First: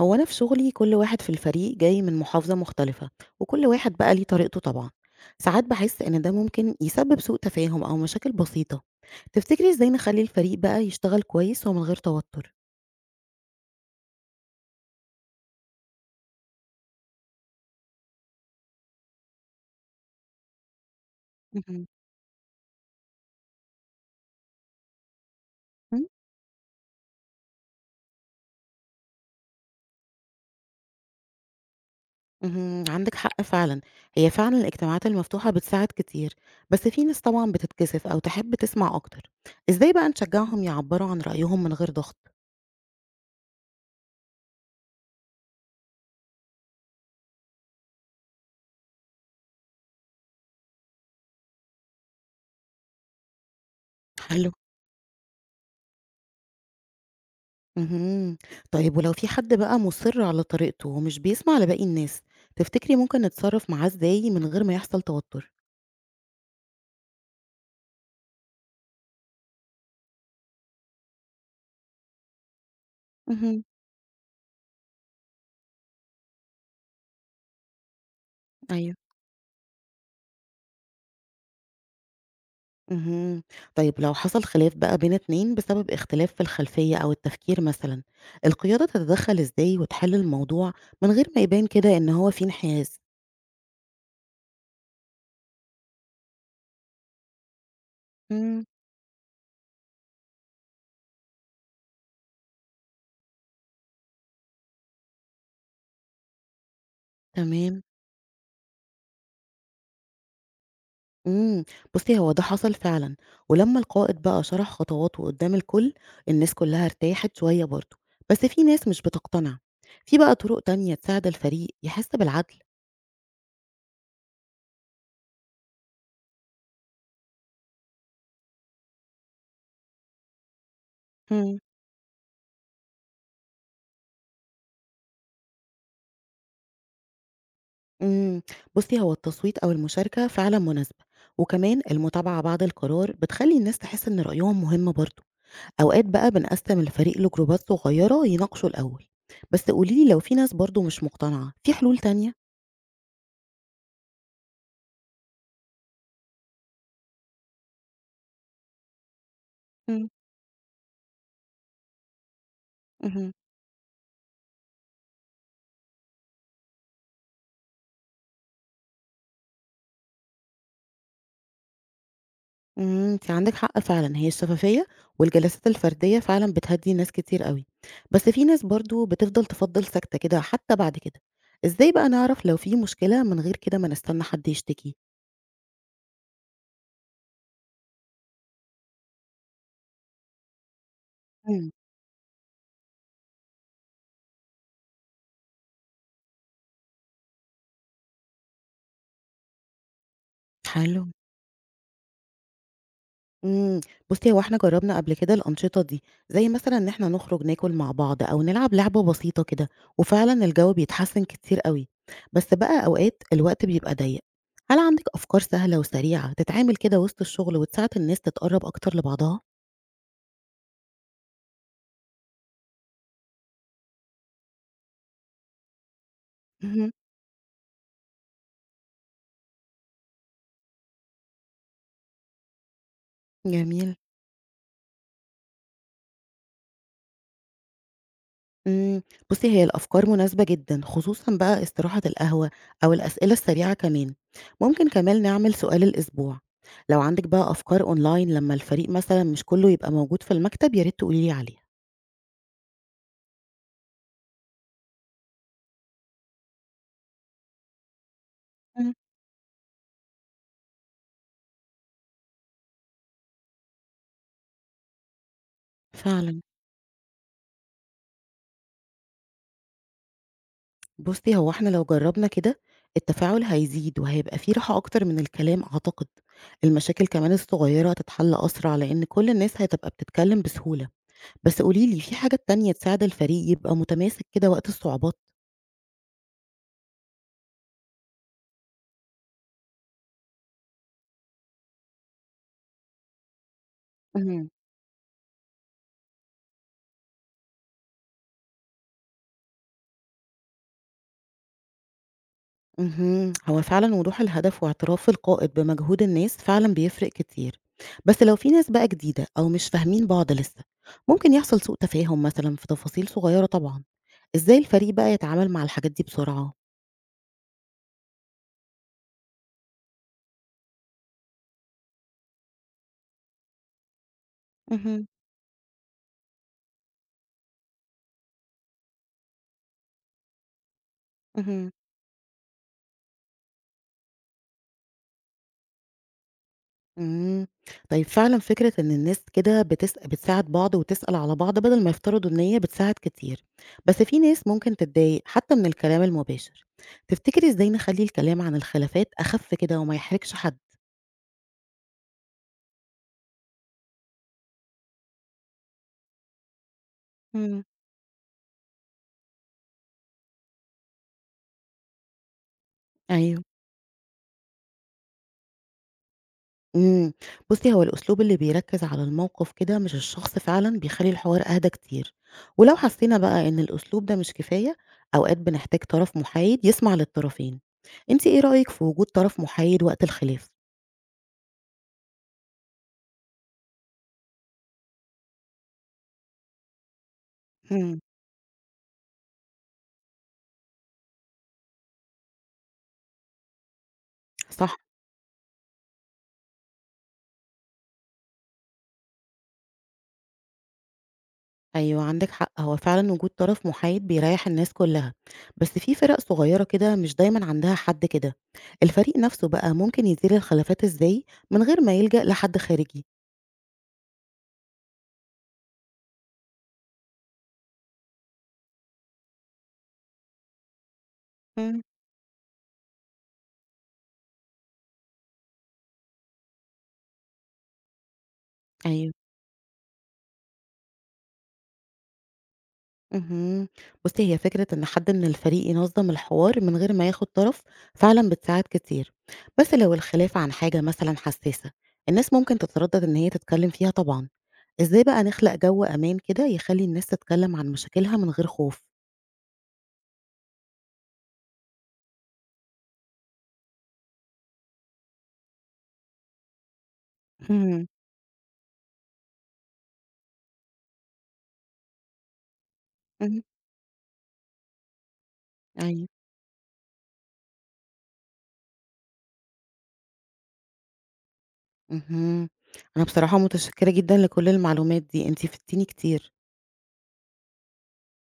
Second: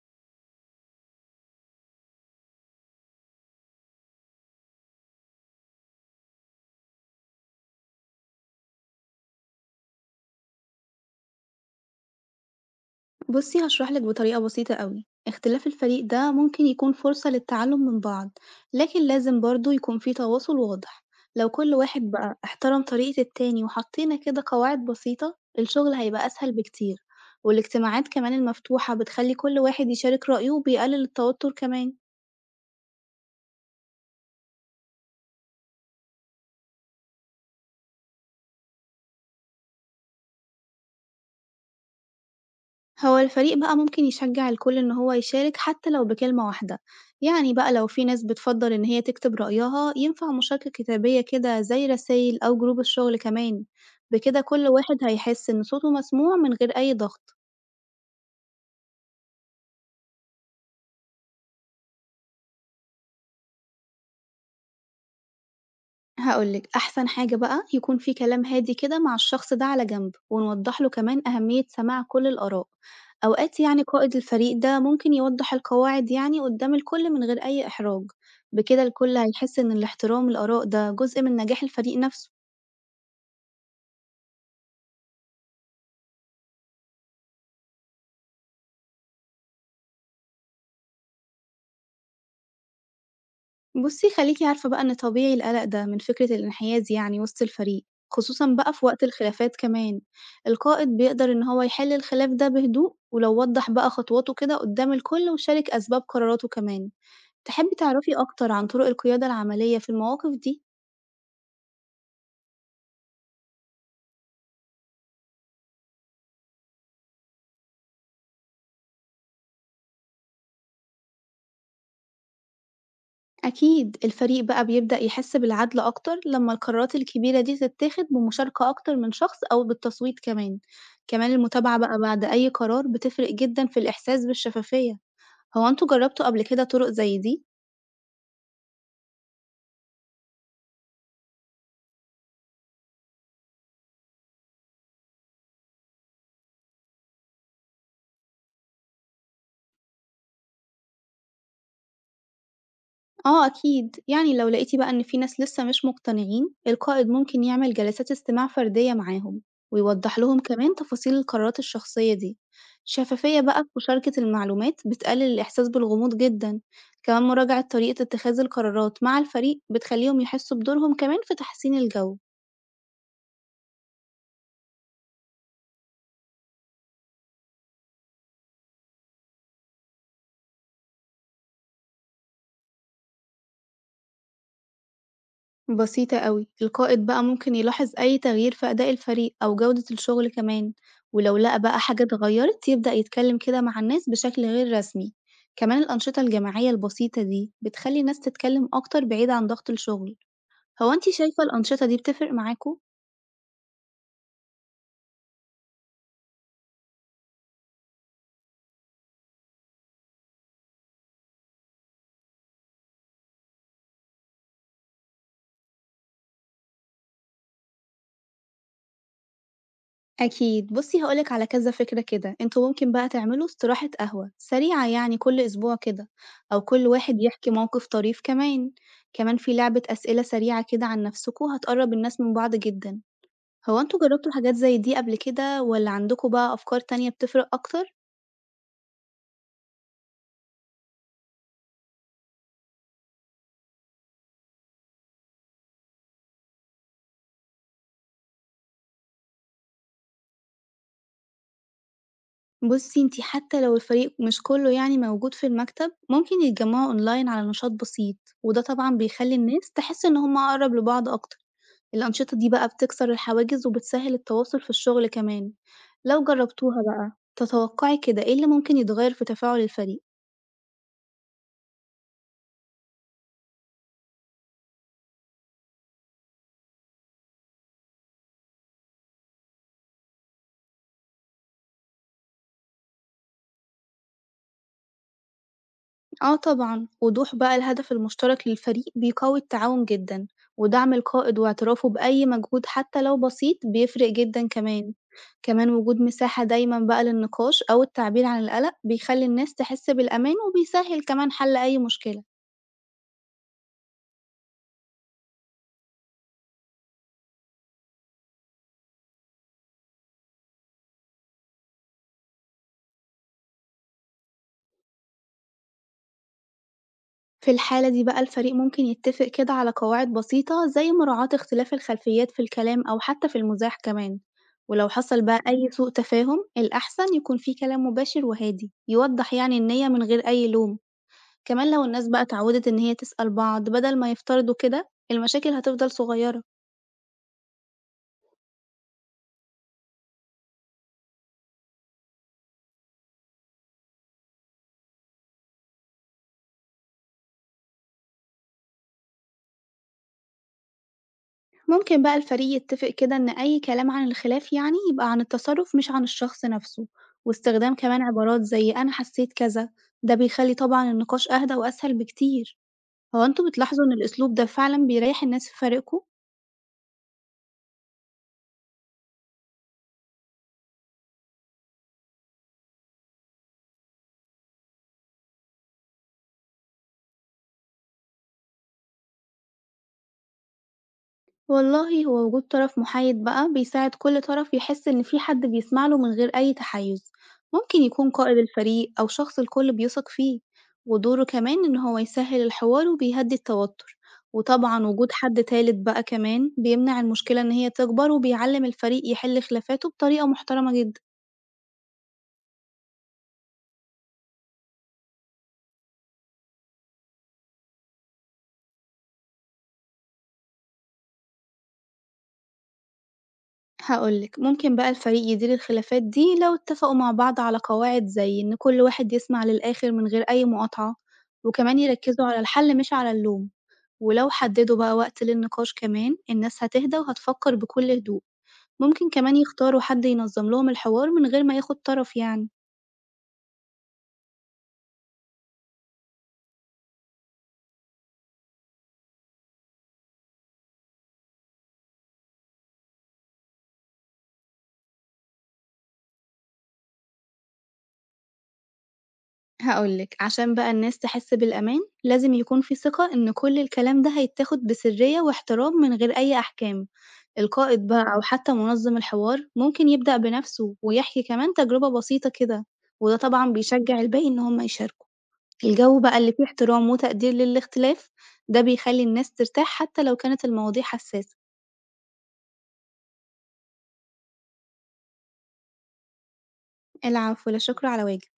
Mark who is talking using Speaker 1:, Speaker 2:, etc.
Speaker 1: هو أنا في شغلي كل واحد في الفريق جاي من محافظة مختلفة، وكل واحد بقى ليه طريقته طبعا. ساعات بحس إن ده ممكن يسبب سوء تفاهم أو مشاكل بسيطة. تفتكري إزاي نخلي الفريق بقى يشتغل كويس ومن غير توتر؟
Speaker 2: بصي هشرح لك بطريقة بسيطة قوي اختلاف الفريق ده ممكن يكون فرصة للتعلم من بعض. لكن لازم برضو يكون في تواصل واضح. لو كل
Speaker 1: مهم.
Speaker 2: واحد بقى احترم طريقة التاني وحطينا كده قواعد بسيطة الشغل
Speaker 1: مم؟
Speaker 2: هيبقى أسهل بكتير. والاجتماعات كمان المفتوحة بتخلي كل واحد يشارك رأيه وبيقلل التوتر كمان.
Speaker 1: مهم. عندك حق فعلا، هي فعلا الاجتماعات المفتوحة بتساعد كتير، بس في ناس طبعا بتتكسف أو تحب تسمع أكتر. إزاي بقى نشجعهم يعبروا عن رأيهم من غير ضغط؟
Speaker 2: هو الفريق بقى ممكن يشجع الكل إن هو يشارك حتى لو بكلمة واحدة، بقى لو في ناس بتفضل إن هي تكتب رأيها ينفع مشاركة كتابية كده زي رسايل أو جروب الشغل كمان، بكده
Speaker 1: حلو.
Speaker 2: كل واحد هيحس إن صوته مسموع من غير أي ضغط.
Speaker 1: اهم. طيب ولو في حد بقى مُصِر على طريقته ومش بيسمع لباقي الناس، تفتكري ممكن نتصرّف معاه إزاي من غير ما يحصل توتُّر؟
Speaker 2: هاقول لِك، أحسن حاجة بقى يكون في كلام هادي كده مع الشخص ده على جنب، ونوضح له كمان أهمية سماع كل الآراء، أوقات
Speaker 1: اهم،
Speaker 2: قائد الفريق ده ممكن يوضح القواعد قدام الكل من غير أي إحراج، بكده
Speaker 1: أيوه.
Speaker 2: الكل هيحس إن الاحترام الآراء ده جزء من نجاح الفريق نفسه.
Speaker 1: اهم. طيب لو حصل خلاف بقى بين 2 بسبب اختلاف في الخلفية أو التفكير مثلًا، القيادة تتدخّل إزاي وتحِل الموضوع من غير ما يبان كده إن هو في انحياز؟
Speaker 2: بُصّي خليكِ عارفة بقى إن طبيعي القلق ده من فكرة الانحياز وسط الفريق، خصوصًا
Speaker 1: إمم.
Speaker 2: بقى في وقت الخلافات كمان، القائد بيقدر إن هو يحل الخلاف ده بهدوء، ولو وضح بقى خطواته كده قدام الكل وشارك أسباب قراراته كمان. تحبي
Speaker 1: تمام.
Speaker 2: تعرفي أكتر عن طرق القيادة العملية في المواقف دي؟
Speaker 1: إمم، بُصّي هو ده حصل فعلًا، ولمّا القائد بقى شرح خطواته قدّام الكل، الناس كلّها ارتاحت شوية برضه، بس في ناس مش بتقتنع. في بقى طرق تانية تساعد الفريق يحس بالعدل؟
Speaker 2: أكيد الفريق بقى بيبدأ يحس بالعدل أكتر لما القرارات الكبيرة دي تتاخد بمشاركة أكتر من شخص أو بالتصويت كمان. كمان
Speaker 1: إمم.
Speaker 2: المتابعة بقى بعد أي قرار بتفرق جدا في الإحساس بالشفافية. هو أنتوا جربتوا قبل كده طرق زي دي؟
Speaker 1: إمم، بُصّي هو التصويت أو المشاركة فعلًا مناسبة، وكمان المتابعة بعد القرار بتخلّي الناس تحس إن رأيهم مهم برضه، أوقات بقى بنقسّم الفريق لجروبات صغيّرة يناقشوا الأول، بس قولي لي لو في ناس برضه مش مقتنعة، في حلول تانية؟
Speaker 2: آه أكيد، لو لقيتِ بقى إن في ناس لسه مش مقتنعين، القائد ممكن يعمل جلسات استماع فردية معاهم،
Speaker 1: إمم.
Speaker 2: ويوضح لهم كمان تفاصيل القرارات الشخصية دي.
Speaker 1: اهم.
Speaker 2: الشفافية بقى في مشاركة المعلومات بتقلل الإحساس بالغموض جدًا، كمان مراجعة طريقة اتخاذ القرارات مع الفريق بتخليهم يحسوا بدورهم كمان في تحسين الجو.
Speaker 1: إمم، أنتِ عندِك حق فعلًا، هي الشفافية والجلسات الفردية فعلًا بتهدّي ناس كتير أوي، بس في ناس برضه بتفضل تفضّل ساكتة كده حتى بعد كده. إزاي بقى نعرف لو في مشكلة من غير كده ما نستنى حد يشتكي؟
Speaker 2: بسيطة أوي، القائد بقى ممكن يلاحظ أي تغيير في أداء الفريق أو جودة الشغل كمان، ولو لقى
Speaker 1: إمم.
Speaker 2: بقى حاجة اتغيرت يبدأ يتكلم كده مع الناس بشكل غير رسمي، كمان الأنشطة الجماعية البسيطة دي بتخلي الناس تتكلم أكتر بعيد عن ضغط الشغل. هو
Speaker 1: حلو.
Speaker 2: أنتي شايفة الأنشطة دي بتفرق معاكوا؟
Speaker 1: إمم، بُصّي هو إحنا جرّبنا قبل كده الأنشطة دي، زي مثلًا إن إحنا نخرج ناكل مع بعض أو نلعب لعبة بسيطة كده، وفعلًا الجو بيتحسن كتير أوي، بس بقى أوقات الوقت بيبقى ضيّق. هل عندِك أفكار سهلة وسريعة تتعمل كده وسط الشغل وتساعد الناس تتقرّب أكتر لبعضها؟
Speaker 2: أكيد، بصي هقولك على كذا فكرة كده، انتوا ممكن بقى تعملوا استراحة قهوة سريعة كل أسبوع كده، أو كل
Speaker 1: اهم.
Speaker 2: واحد يحكي موقف طريف كمان، كمان في لعبة أسئلة سريعة كده عن نفسكوا هتقرب الناس من بعض جدا. هو
Speaker 1: جميل.
Speaker 2: أنتم جرّبتوا حاجات زي دي قبل كده والّا عندكم بقى أفكار تانية بتفرق أكتر؟
Speaker 1: إمم، بُصّي هي الأفكار مناسبة جدًا، خصوصًا بقى استراحة القهوة أو الأسئلة السريعة كمان. ممكن كمان نعمل سؤال الأسبوع. لو عندِك بقى أفكار أونلاين لمّا الفريق مثلًا مش كلّه يبقى موجود في المكتب يا ريت تقولي لي عليها.
Speaker 2: بُصّي، أنتِ حتى لو الفريق مش كُلّه موجود في المكتب، ممكن يتجمّعوا أونلاين على نشاط بسيط، وده
Speaker 1: إمم.
Speaker 2: طبعًا بيخلّي الناس تحس إن هم أقرب لبعض أكتر. الأنشطة دي بقى بتكسر الحواجز وبتسهّل التواصل في الشغل كمان. لو
Speaker 1: فعلًا.
Speaker 2: جرّبتوها بقى، تتوقعي كده إيه اللي ممكن يتغيّر في تفاعل الفريق؟
Speaker 1: بُصّي هو إحنا لو جرّبنا كده التفاعل هيزيد وهيبقى في راحة أكتر من الكلام أعتقد، المشاكل كمان الصغيّرة هتتحل أسرع لإن كل الناس هتبقى بتتكلم بسهولة. بس قولي لي في حاجات تانية تساعد الفريق يبقى متماسك كده وقت الصعوبات؟
Speaker 2: آه طبعًا، وضوح بقى الهدف المشترك للفريق بيقوي التعاون جدًا، ودعم القائد واعترافه بأي مجهود حتى لو بسيط بيفرق جدًا
Speaker 1: اهم.
Speaker 2: كمان، كمان وجود مساحة دايمًا بقى للنقاش أو التعبير عن القلق بيخلي الناس تحس بالأمان وبيسهل كمان حل أي مشكلة.
Speaker 1: اهم. هو فعلًا وضوح الهدف واعتراف القائد بمجهود الناس فعلًا بيفرق كتير، بس لو في ناس بقى جديدة أو مش فاهمين بعض لسه، ممكن يحصل سوء تفاهم مثلًا في تفاصيل صغيرة طبعًا. إزاي الفريق بقى يتعامل مع الحاجات دي بسرعة؟
Speaker 2: في الحالة دي بقى الفريق ممكن يتفق كده على قواعد بسيطة زي مراعاة اختلاف الخلفيات في الكلام أو حتى في المزاح كمان، ولو
Speaker 1: اهم.
Speaker 2: حصل بقى أي سوء تفاهم الأحسن يكون في كلام مباشر وهادي يوضح النية من غير أي لوم.
Speaker 1: اهم.
Speaker 2: كمان لو الناس بقى اتعودت إن هي تسأل بعض بدل ما يفترضوا كده المشاكل هتفضل صغيرة.
Speaker 1: إمم. طيب فعلًا فكرة إن الناس كده بتساعد بعض وتسأل على بعض بدل ما يفترضوا إن هي بتساعد كتير، بس في ناس ممكن تتضايق حتى من الكلام المباشر. تفتكري إزاي نخلي الكلام عن الخلافات أخف كده وما يحرجش حد؟
Speaker 2: ممكن بقى الفريق يتفق كده إن أي كلام عن الخلاف يبقى عن التصرف مش عن الشخص نفسه،
Speaker 1: إمم.
Speaker 2: واستخدام كمان عبارات زي أنا حسيت كذا. ده بيخلي طبعا النقاش أهدى وأسهل بكتير. هو
Speaker 1: أيوه.
Speaker 2: انتوا بتلاحظوا إن الأسلوب ده فعلا بيريح الناس في فريقكم؟
Speaker 1: إمم، بُصّي هو الأسلوب اللي بيركّز على الموقف كده مش الشخص فعلًا بيخلّي الحوار أهدى كتير، ولو حسينا بقى إن الأسلوب ده مش كفاية أوقات بنحتاج طرف محايد يسمع للطرفين. أنتِ إيه رأيِك في وجود طرف محايد وقت الخلاف؟
Speaker 2: والله هو وجود طرف محايد بقى بيساعد كل طرف يحس إن في حد بيسمع له من غير أي تحيز، ممكن
Speaker 1: إمم.
Speaker 2: يكون قائد الفريق أو شخص الكل بيثق فيه، ودوره كمان إن هو يسهل الحوار وبيهدي التوتر،
Speaker 1: صح.
Speaker 2: وطبعا وجود حد تالت بقى كمان بيمنع المشكلة إن هي تكبر وبيعلم الفريق يحل خلافاته بطريقة محترمة جدا.
Speaker 1: أيوه عندِك حق، هو فعلًا وجود طرف محايد بيريّح الناس كلّها، بس في فرق صغيّرة كده مش دايمًا عندها حد كده. الفريق نفسه بقى ممكن يدير الخلافات إزاي من غير ما يلجأ لحد خارجي؟
Speaker 2: هقولك ممكن بقى الفريق يدير الخلافات دي لو اتفقوا مع بعض على قواعد زي إن كل واحد يسمع للآخر من غير أي مقاطعة، وكمان
Speaker 1: إمم.
Speaker 2: يركزوا على الحل مش على اللوم. ولو حددوا بقى وقت للنقاش كمان الناس هتهدى وهتفكر بكل هدوء. ممكن
Speaker 1: أيوه.
Speaker 2: كمان يختاروا حد ينظم لهم الحوار من غير ما ياخد طرف
Speaker 1: اهم. بُصّي، هي فكرة إن حد من الفريق ينظّم الحوار من غير ما ياخد طرف فعلًا بتساعد كتير، بس لو الخلاف عن حاجة مثلًا حساسة، الناس ممكن تتردد إن هي تتكلم فيها طبعًا. إزاي بقى نخلق جو أمان كده يخلّي الناس تتكلم عن مشاكلها من غير خوف؟
Speaker 2: هقولك عشان بقى الناس تحس بالأمان لازم يكون في ثقة إن كل الكلام ده هيتاخد بسرية واحترام من غير أي أحكام. القائد
Speaker 1: إمم.
Speaker 2: بقى أو حتى منظم الحوار ممكن يبدأ بنفسه ويحكي كمان تجربة بسيطة كده، وده
Speaker 1: اهم.
Speaker 2: طبعا بيشجع الباقي إن هم يشاركوا. الجو
Speaker 1: أيوه.
Speaker 2: بقى اللي فيه احترام وتقدير للاختلاف ده بيخلي الناس ترتاح حتى لو كانت المواضيع حساسة.
Speaker 1: اهم. أنا بصراحة متشكرة جدًا لكل المعلومات دي، أنتِ فدتيني كتير.
Speaker 2: العفو، لا شكر على واجب.